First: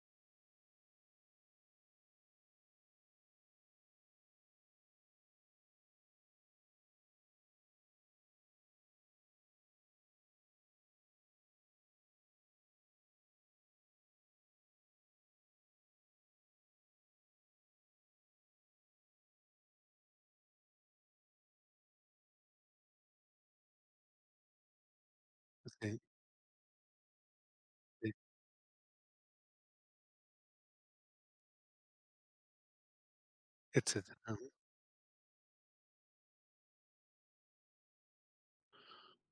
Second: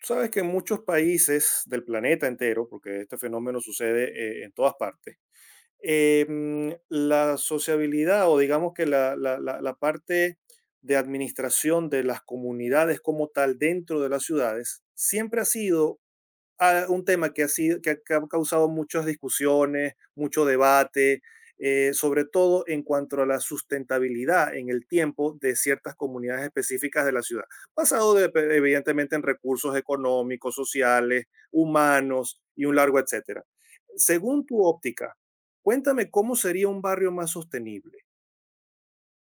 Tú sabes que en muchos países del planeta entero, porque este fenómeno sucede en todas partes, la sociabilidad o digamos que la parte de administración de las comunidades como tal dentro de las ciudades siempre ha sido a un tema que ha, sido, que ha causado muchas discusiones, mucho debate, sobre todo en cuanto a la sustentabilidad en el tiempo de ciertas Sí, comunidades específicas de la ciudad, sí, basado de- evidentemente en recursos económicos, sociales, humanos y un largo etcétera. etcétera. Según Ujú. tu óptica, cuéntame cómo sería un barrio más sostenible.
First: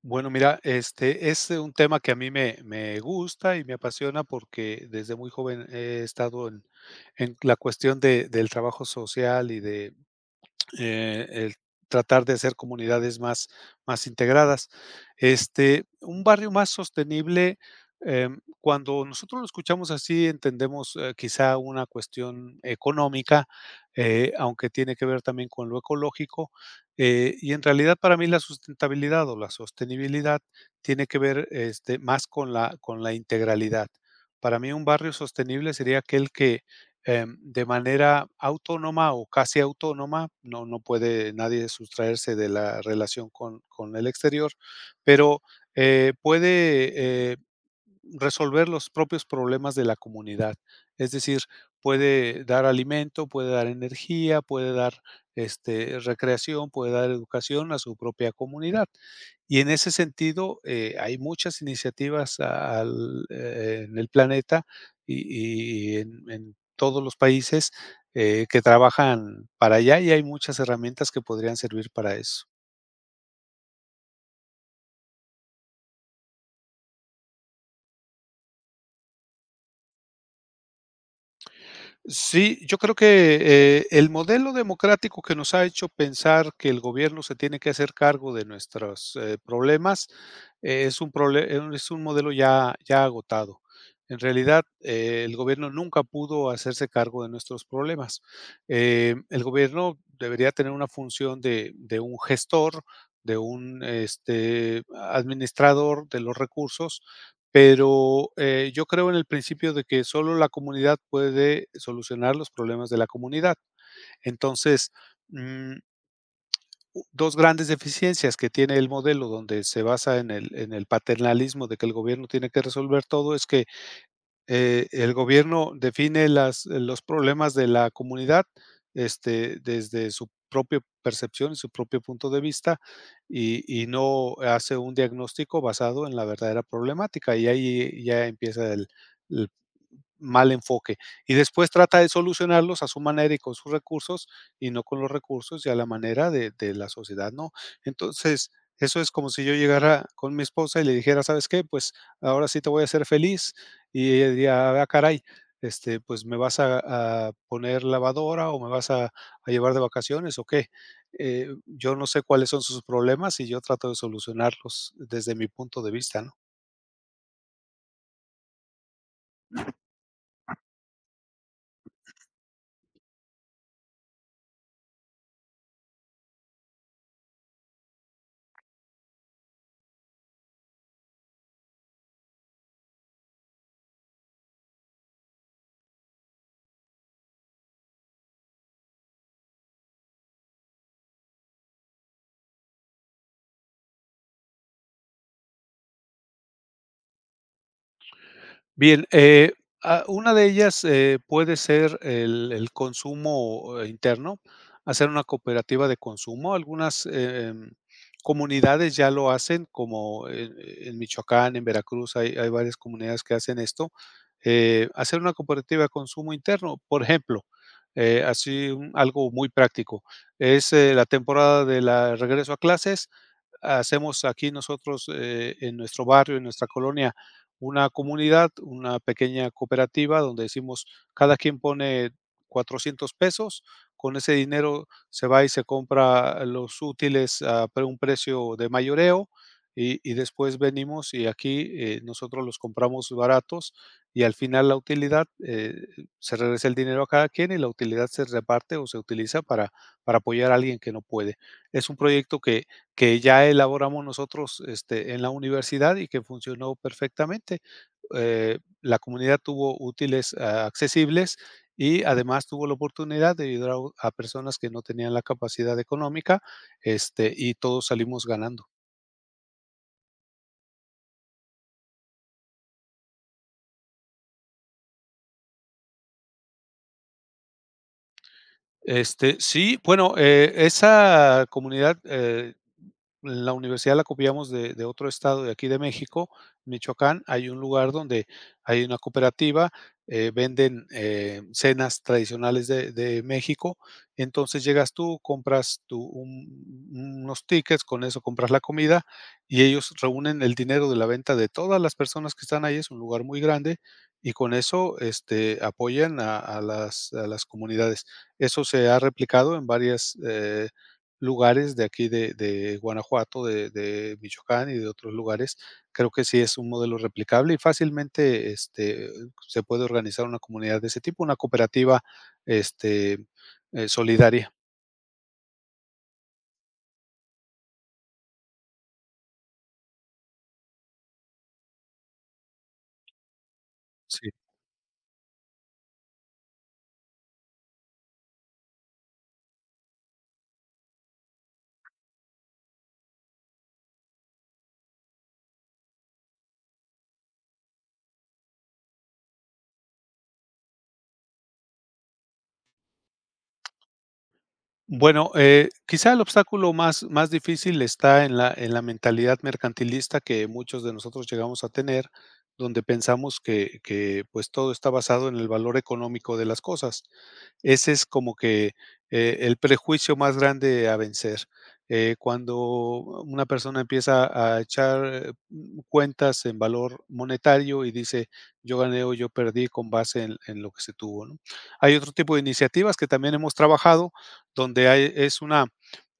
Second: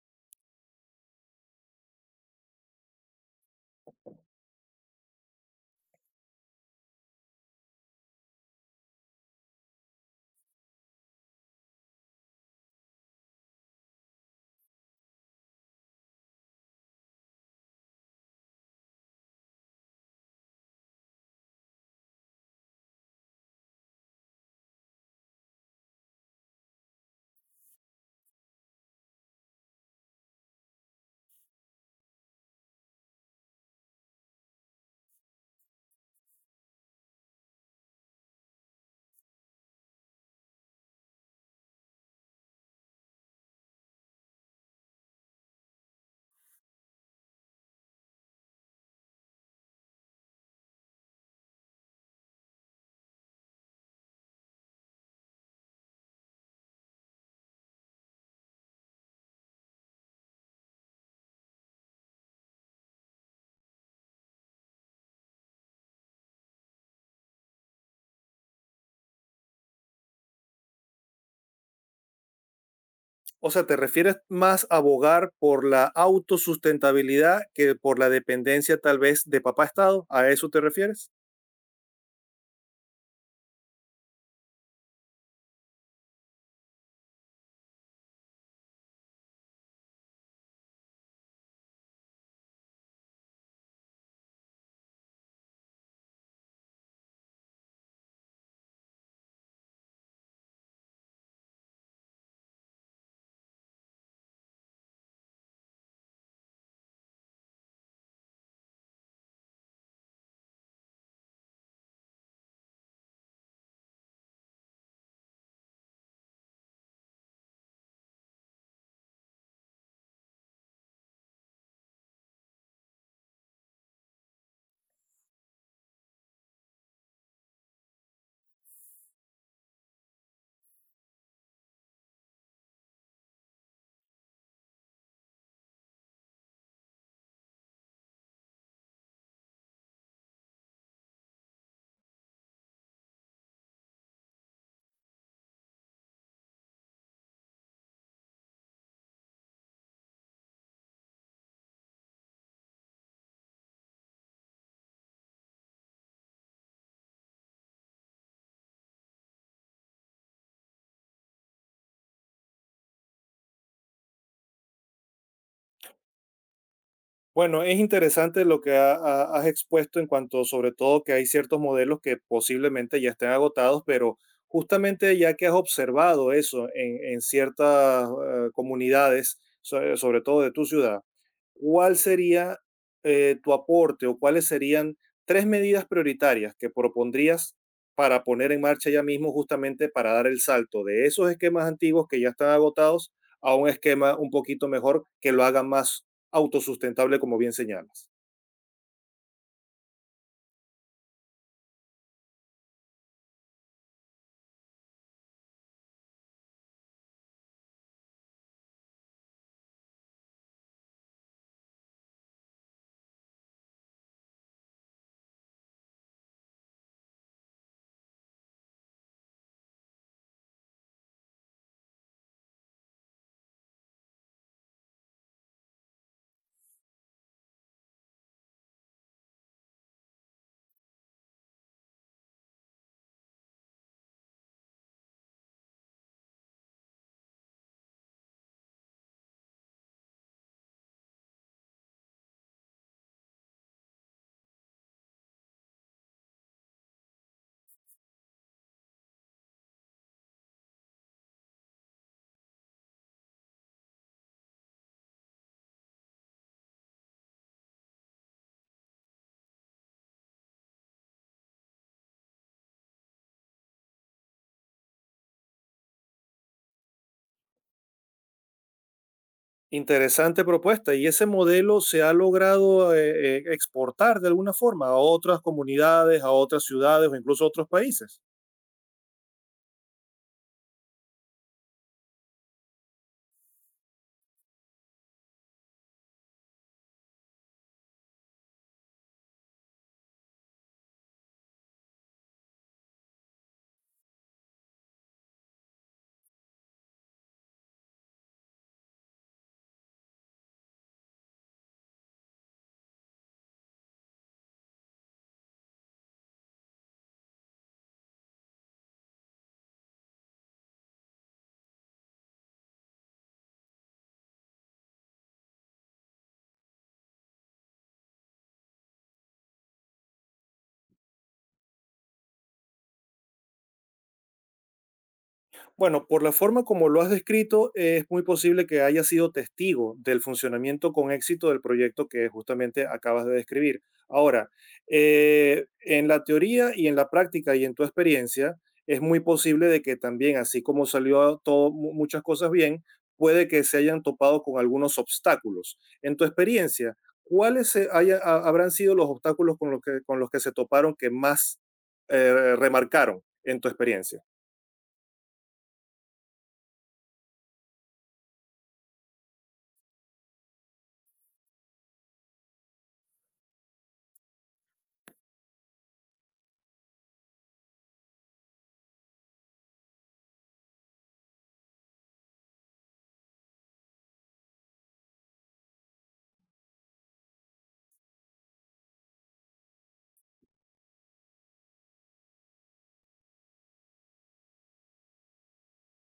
Bueno, mira, este es un tema que a mí me gusta y me apasiona porque desde muy joven he estado en, la cuestión del trabajo social y de el tratar de hacer comunidades más integradas. Este, un barrio más sostenible, cuando nosotros lo escuchamos así, entendemos quizá una cuestión económica, aunque tiene que ver también con lo ecológico. Y en realidad para mí la sustentabilidad o la sostenibilidad tiene que ver este, más con la integralidad. Para mí un barrio sostenible sería aquel que de manera autónoma o casi autónoma, no, no puede nadie sustraerse de la relación con el exterior, pero puede eh, resolver los propios problemas de la comunidad. Es decir, puede dar alimento, puede dar energía, puede dar este, recreación, puede dar educación a su propia comunidad. Y en ese sentido, hay muchas iniciativas al en el planeta y en todos los países, que trabajan para allá, y hay muchas herramientas que podrían servir para eso. O sea, ¿te refieres más a abogar por la autosustentabilidad que por la dependencia tal vez de papá Estado? ¿A eso te refieres? Sí, yo creo que el modelo democrático que nos ha hecho pensar que el gobierno se tiene que hacer cargo de nuestros problemas es un modelo ya, ya agotado. En realidad, el gobierno nunca pudo hacerse cargo de nuestros problemas. El gobierno debería tener una función de, un gestor, de un este, administrador de los recursos pero, yo creo en el principio de que solo la comunidad puede solucionar los problemas de la comunidad. Entonces, mm, u 2 grandes deficiencias que tiene el modelo donde se basa en el paternalismo de que el gobierno tiene que resolver todo es que el gobierno define las los problemas de la comunidad, este, desde su propia percepción y su propio punto de vista, y no hace un diagnóstico basado en la verdadera problemática, y ahí ya empieza el mal enfoque. Y después trata de solucionarlos a su manera y con sus recursos y no con los recursos y a la manera de la sociedad, ¿no? Entonces, eso es como si yo llegara con mi esposa y le dijera, ¿sabes qué? Pues ahora sí te voy a hacer feliz. Y ella diría, ah, caray, este, pues me vas a poner lavadora o me vas a llevar de vacaciones o qué. Yo no sé cuáles son sus problemas y yo trato de solucionarlos desde mi punto de vista, ¿no? Bueno, es interesante lo que has expuesto en cuanto, sobre todo, que hay ciertos modelos que posiblemente ya estén agotados, pero justamente ya que has observado eso en ciertas comunidades, so- sobre todo de tu ciudad, ¿cuál sería tu aporte o cuáles serían tres medidas prioritarias que propondrías para poner en marcha ya mismo justamente para dar el salto de esos esquemas antiguos que ya están agotados a un esquema un poquito mejor que lo haga más autosustentable, como bien señalas? Bien, ah, una de ellas, puede ser el consumo, interno, hacer una cooperativa de consumo. Algunas, comunidades ya lo hacen, como en Michoacán, en Veracruz, hay varias comunidades que hacen esto, hacer una cooperativa de consumo interno. Por ejemplo, así, un algo muy práctico, es, la temporada de la regreso a clases, hacemos aquí nosotros, en nuestro barrio, en nuestra colonia, una comunidad, una pequeña cooperativa donde decimos, cada quien pone 400 pesos, con ese dinero se va y se compra los útiles un precio de mayoreo y después venimos y aquí nosotros los compramos baratos y al final la utilidad, se regresa el dinero a cada quien y la utilidad se reparte o se utiliza para apoyar a alguien que no puede. Es un proyecto que ya elaboramos nosotros, este, en la universidad y que funcionó perfectamente. La comunidad tuvo útiles, ah, accesibles y además tuvo la oportunidad de ayudar a personas que no tenían la capacidad económica, este, y todos salimos ganando. Interesante propuesta. ¿Y ese modelo se ha logrado exportar de alguna forma a otras comunidades, a otras ciudades o incluso a otros países? Este, sí, bueno, esa comunidad. La universidad la copiamos de otro estado de aquí de México, Michoacán. Hay un lugar donde hay una cooperativa, venden, cenas tradicionales de México. Entonces llegas tú, compras tú un unos tickets, con eso compras la comida y ellos reúnen el dinero de la venta de todas las personas que están ahí, es un lugar muy grande, y con eso, este, apoyan a las comunidades. Eso se ha replicado en lugares de aquí de Guanajuato, de Michoacán y de otros lugares. Creo que sí es un modelo replicable y fácilmente, este, se puede organizar una comunidad de ese tipo, una cooperativa, este, solidaria, Bueno, por la forma como lo has descrito, es muy posible que haya sido testigo del funcionamiento con éxito del proyecto que justamente acabas de describir. sí. Ahora, en la teoría y en la práctica y en tu experiencia, es muy posible de que también, así como salió todo, mu- muchas cosas bien, puede que se hayan topado con algunos obstáculos. En tu experiencia, ¿cuáles habrán sido los obstáculos con los que se toparon que más remarcaron en tu experiencia? Bueno, quizá el obstáculo más difícil está en la mentalidad mercantilista que muchos de nosotros llegamos a tener, donde pensamos que, pues, todo está basado en el valor económico de las cosas. Ese es como que, el prejuicio más grande a vencer. Cuando una persona empieza a echar cuentas en valor monetario y dice: "Yo gané o yo perdí con base en lo que se tuvo", ¿no? Hay otro tipo de iniciativas que también hemos trabajado, donde hay es una,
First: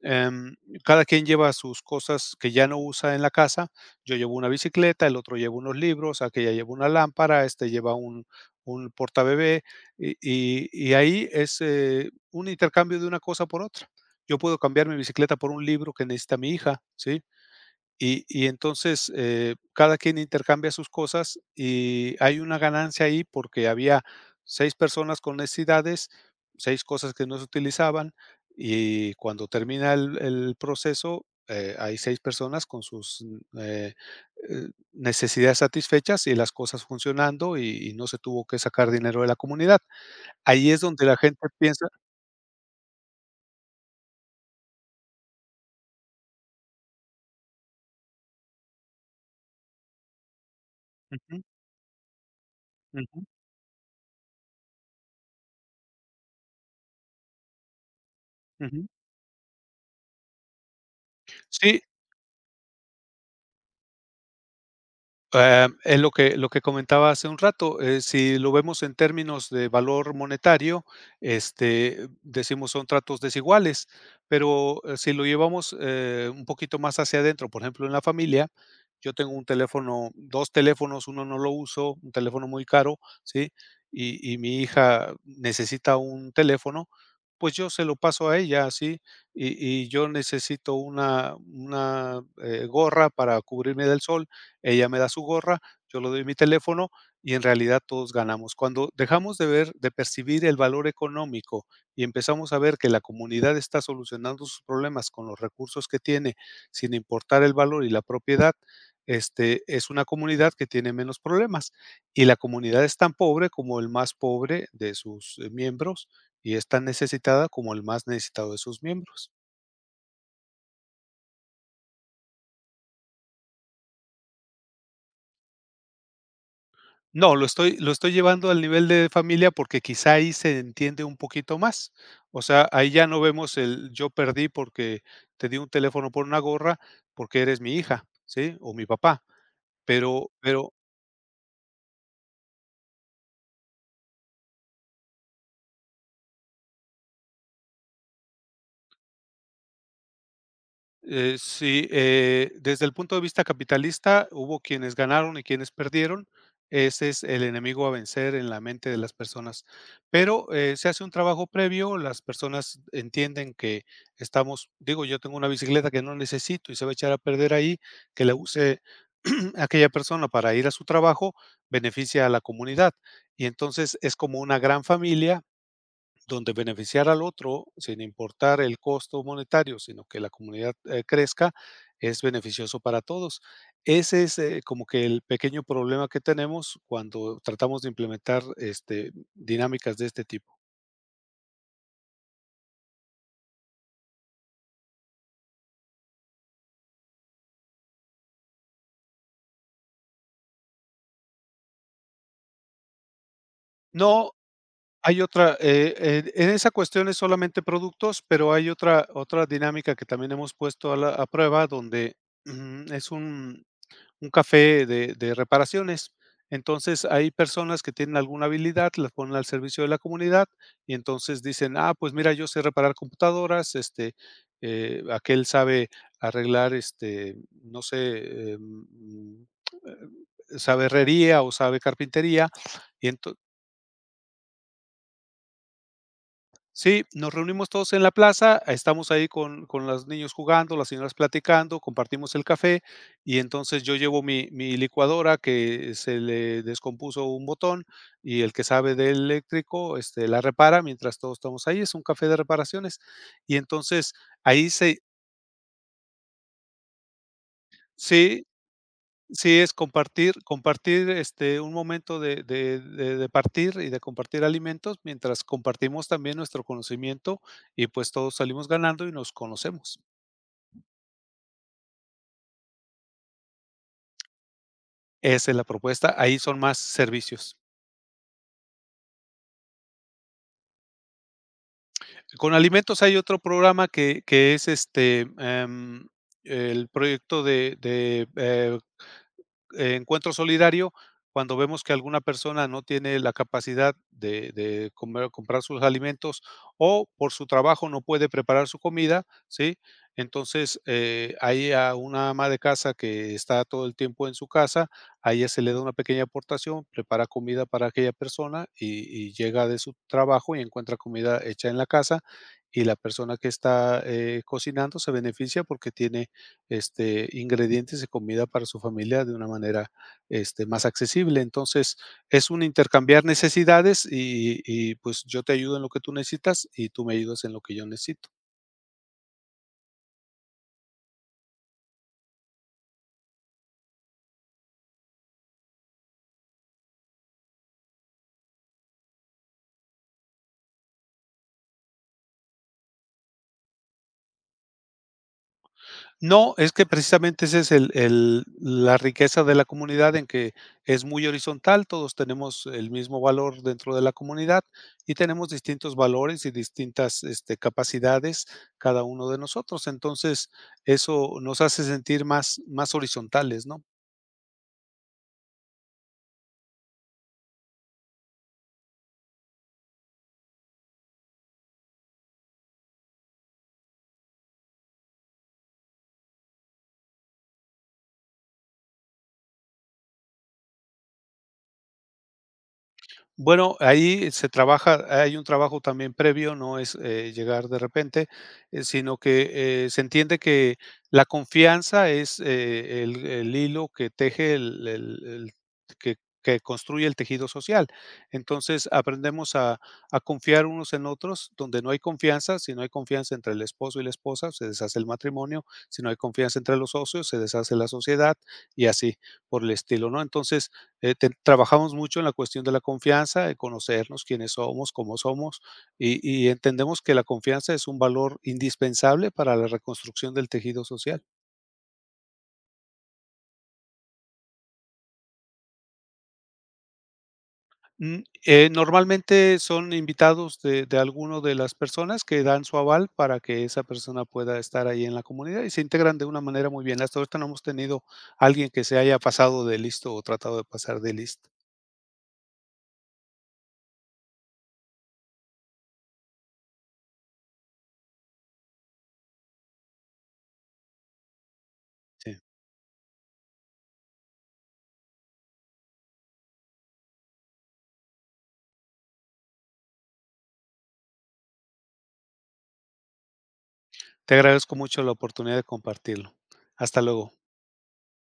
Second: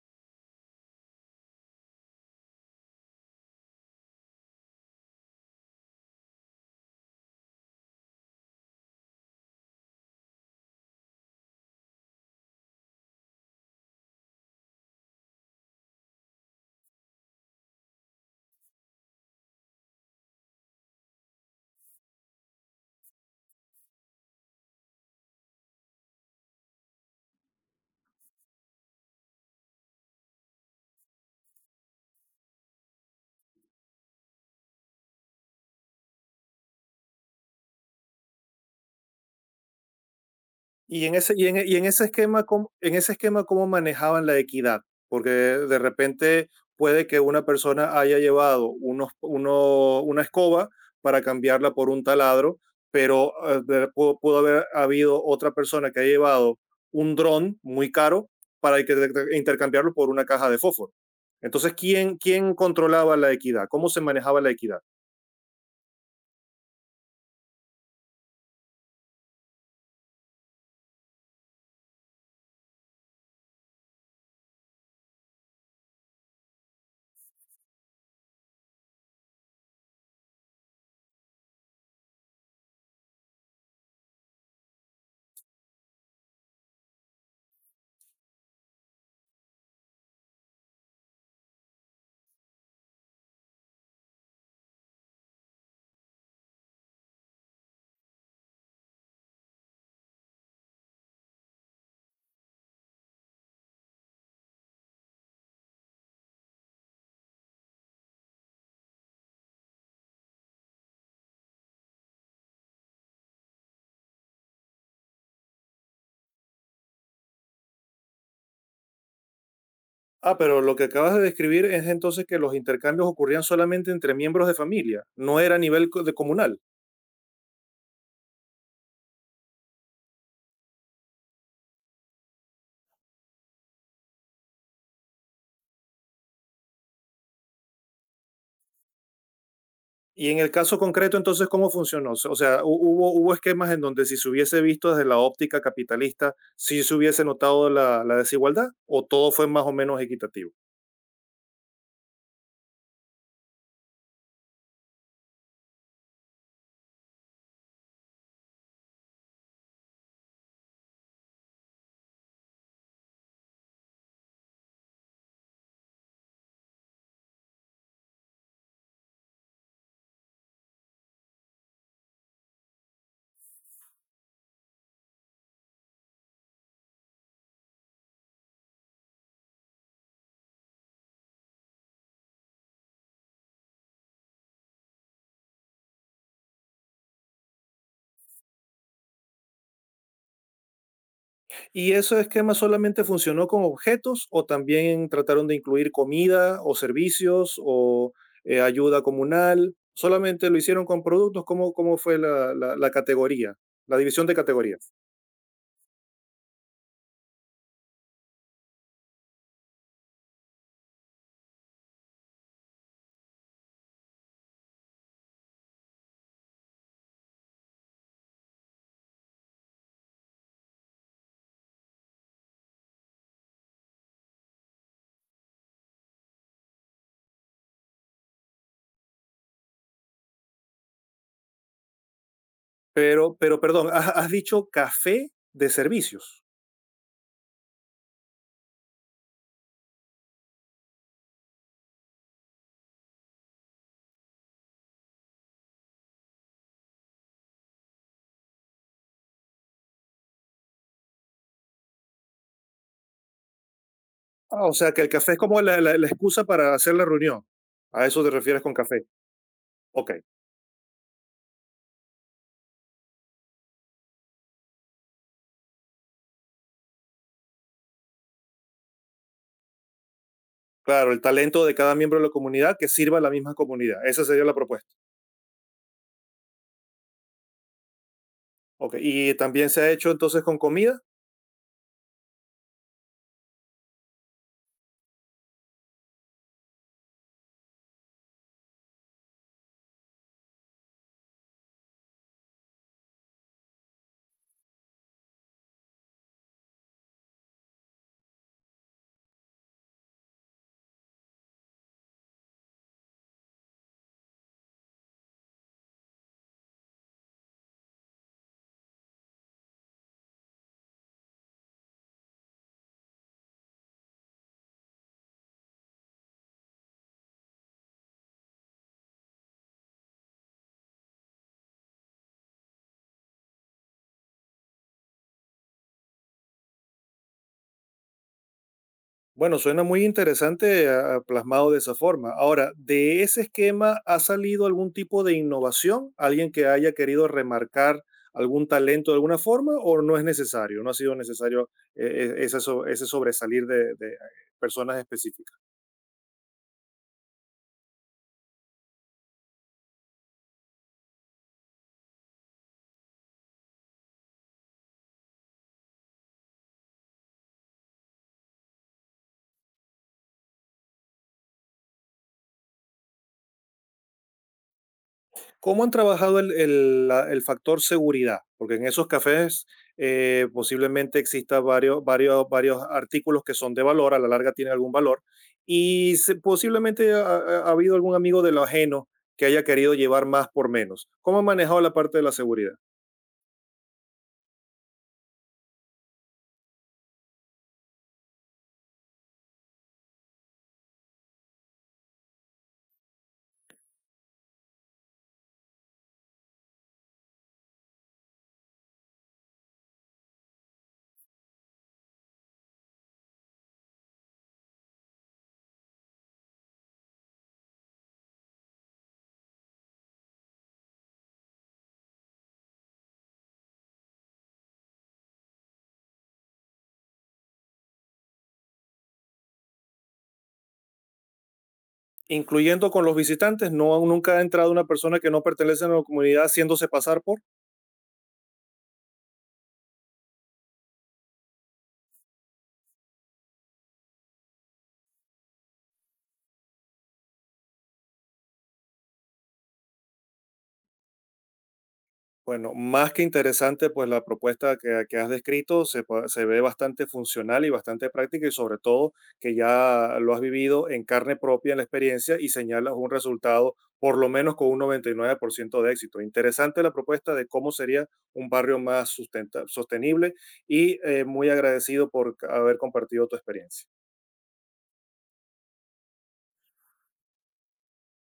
em, cada quien lleva sus cosas que ya no usa en la casa. Yo llevo una bicicleta, el otro lleva unos libros, aquella lleva una lámpara, este lleva un portabebé, y ahí es, un intercambio de una cosa por otra. Yo puedo cambiar mi bicicleta por un libro que necesita mi hija, ¿sí? Y entonces, cada quien intercambia sus cosas y hay una ganancia ahí porque había 6 personas con necesidades, 6 cosas que no se utilizaban, y cuando termina el proceso, hay 6 personas con sus, eh, eh, necesidades satisfechas y las cosas funcionando y no se tuvo que sacar dinero de la comunidad. Ahí es donde Y en la ese, gente y en, y en piensa. ese esquema, ¿cómo, en ese esquema, ¿cómo manejaban la equidad? Porque de repente puede que una persona haya llevado unos, uno- una escoba para Ujú, cambiarla por un taladro, ujú, pero de- pudo, pudo haber habido otra persona que haya llevado un dron muy caro para ujú. que de- intercambiarlo por una caja de fósforo. Entonces, Sí. ¿quién, ¿quién controlaba la equidad? ¿Cómo se manejaba la equidad? Ah, es lo que comentaba hace un rato, si lo vemos en términos de valor monetario, este, decimos son tratos desiguales, pero si lo llevamos, un poquito más hacia adentro, por ejemplo, en la familia, yo tengo un teléfono, 2 teléfonos, uno no lo uso, un teléfono muy caro, ¿sí? Y mi hija necesita un teléfono, pues yo se lo paso a ella, ¿sí? Y yo necesito una gorra para cubrirme del sol, ella me da su gorra, yo le doy mi teléfono y en realidad todos ganamos. Cuando dejamos de ver, de percibir el valor económico y empezamos a ver que la comunidad está solucionando sus problemas con los recursos que tiene, sin importar el valor y la propiedad, este, es una comunidad que tiene menos problemas. Y la comunidad es tan pobre como el más pobre de sus miembros y es tan necesitada como el más necesitado de sus miembros. Ah, pero lo que acabas de describir es entonces que los intercambios ocurrían solamente entre miembros de familia, no era a nivel co- de comunal. No, lo estoy llevando al nivel de familia, porque quizá ahí se entiende un poquito más. O sea, ahí ya no vemos el yo perdí porque te di un teléfono por una gorra, porque eres mi hija, ¿sí? O mi papá. Y Pero en el pero caso concreto, entonces, ¿cómo funcionó? O sea, hu- hubo, hubo esquemas en donde si se hubiese visto desde la óptica capitalista, sí se hubiese notado la desigualdad, o todo fue más o menos equitativo. Sí, desde el punto de vista capitalista, hubo quienes ganaron y quienes perdieron. Ese es el enemigo a vencer en la mente de las personas. Pero se hace un trabajo previo, las personas entienden que estamos, digo, yo tengo una bicicleta que no necesito y se va a echar a perder ahí, que la use aquella persona para ir a su trabajo, beneficia a la comunidad. Y entonces es como una gran familia donde beneficiar al otro sin importar el costo monetario, sino que la comunidad crezca, es beneficioso para todos. Ese es como que el pequeño problema que tenemos cuando tratamos de implementar este, dinámicas de este tipo. ¿Y ese esquema solamente funcionó con objetos o también trataron de incluir comida o servicios o ayuda comunal? ¿Solamente lo hicieron con productos? ¿Cómo, cómo fue la categoría, la división No, de categorías? hay otra, en esa cuestión es solamente productos, pero hay otra dinámica que también hemos puesto a prueba donde es un café de reparaciones. Entonces, hay personas que tienen alguna habilidad, las ponen al servicio de la comunidad y entonces dicen: "Ah, pues mira, yo sé reparar computadoras, este, aquel sabe arreglar, este, no sé, sabe herrería o sabe carpintería", y ento Pero perdón, has, has dicho café de servicios. Sí, nos reunimos todos en la plaza, estamos ahí con los niños jugando, las señoras platicando, compartimos el café y entonces yo llevo mi licuadora que se le descompuso un botón y el que sabe de eléctrico, este, la repara mientras todos estamos ahí, es un café de reparaciones. Y entonces Ah, ahí o sea se. que el café es como la excusa para hacer la reunión. ¿A eso te Sí. refieres con café? Sí, es Ok, compartir, este, un momento de partir y de compartir alimentos, mientras compartimos también nuestro conocimiento y, pues, todos salimos ganando y nos conocemos. claro, el talento de cada miembro de la comunidad que sirva a la misma comunidad. Esa sería la propuesta. Esa es la propuesta, ahí son más servicios. Ok, ¿y también se ha hecho entonces con comida? Con alimentos hay otro programa que es, este, el proyecto de encuentro solidario cuando vemos que alguna persona no tiene la capacidad de comprar sus alimentos o por su trabajo no puede preparar su comida, ¿sí? Entonces, hay a una ama de casa que está todo el tiempo en su casa, a ella se le da una pequeña aportación, prepara comida para aquella persona y llega de su trabajo y encuentra comida hecha en la casa y la persona que está cocinando se beneficia porque tiene este, ingredientes de comida para su familia de una manera, este, más accesible. Entonces, es un intercambiar necesidades y, pues, yo te ayudo en lo que tú necesitas y tú me ayudas en lo que yo necesito. Bueno, suena muy interesante ah, plasmado de esa forma. Ahora, ¿de ese esquema ha salido algún tipo de innovación? ¿Alguien que haya querido remarcar algún talento de alguna forma o no es necesario? ¿No ha sido necesario esa so- ese, sobresalir de personas específicas? No, es que precisamente ese es el la riqueza de la comunidad en que es muy horizontal, todos tenemos el mismo valor dentro de la comunidad y tenemos distintos valores y distintas, este, capacidades cada uno de nosotros. Entonces, eso nos hace sentir más horizontales, ¿no? ¿Cómo han trabajado el, el factor seguridad? Porque en esos cafés posiblemente exista varios artículos que son de valor, a la larga tienen algún valor, y se- posiblemente ha, ha habido algún amigo de lo ajeno que haya querido llevar más por menos. ¿Cómo han manejado la parte de la seguridad? Bueno, ahí se trabaja, hay un trabajo también previo, no es llegar de repente, sino que se entiende que la confianza es el hilo que teje que, que construye el tejido social. Entonces aprendemos a confiar unos en otros, donde no hay confianza, si no hay confianza entre el esposo y la esposa, se deshace el matrimonio, si no hay confianza entre los socios, se deshace la sociedad y así por el estilo, ¿no? Entonces, te trabajamos mucho en la cuestión de la confianza, de conocernos, quiénes somos, cómo somos, y y entendemos que la confianza es un valor indispensable para la reconstrucción del tejido social. Incluyendo con los visitantes, no, nunca ha entrado una persona que no pertenece a la comunidad haciéndose pasar por... Mm, Normalmente son invitados de alguno de las personas que dan su aval para que esa persona pueda estar ahí en la comunidad y se integran de una manera muy bien. Hasta ahorita no hemos tenido alguien que se haya pasado de listo o tratado de pasar de listo. Bueno, más que interesante, pues la propuesta que has descrito se, pa- se ve bastante funcional y bastante práctica y sobre todo que ya lo has vivido en carne propia en la experiencia Sí. y señalas un resultado por lo menos con un 99% de éxito. Interesante la propuesta de cómo sería un barrio más sustenta- sostenible y muy agradecido por haber compartido tu experiencia. Te agradezco mucho la oportunidad de compartirlo. Hasta luego.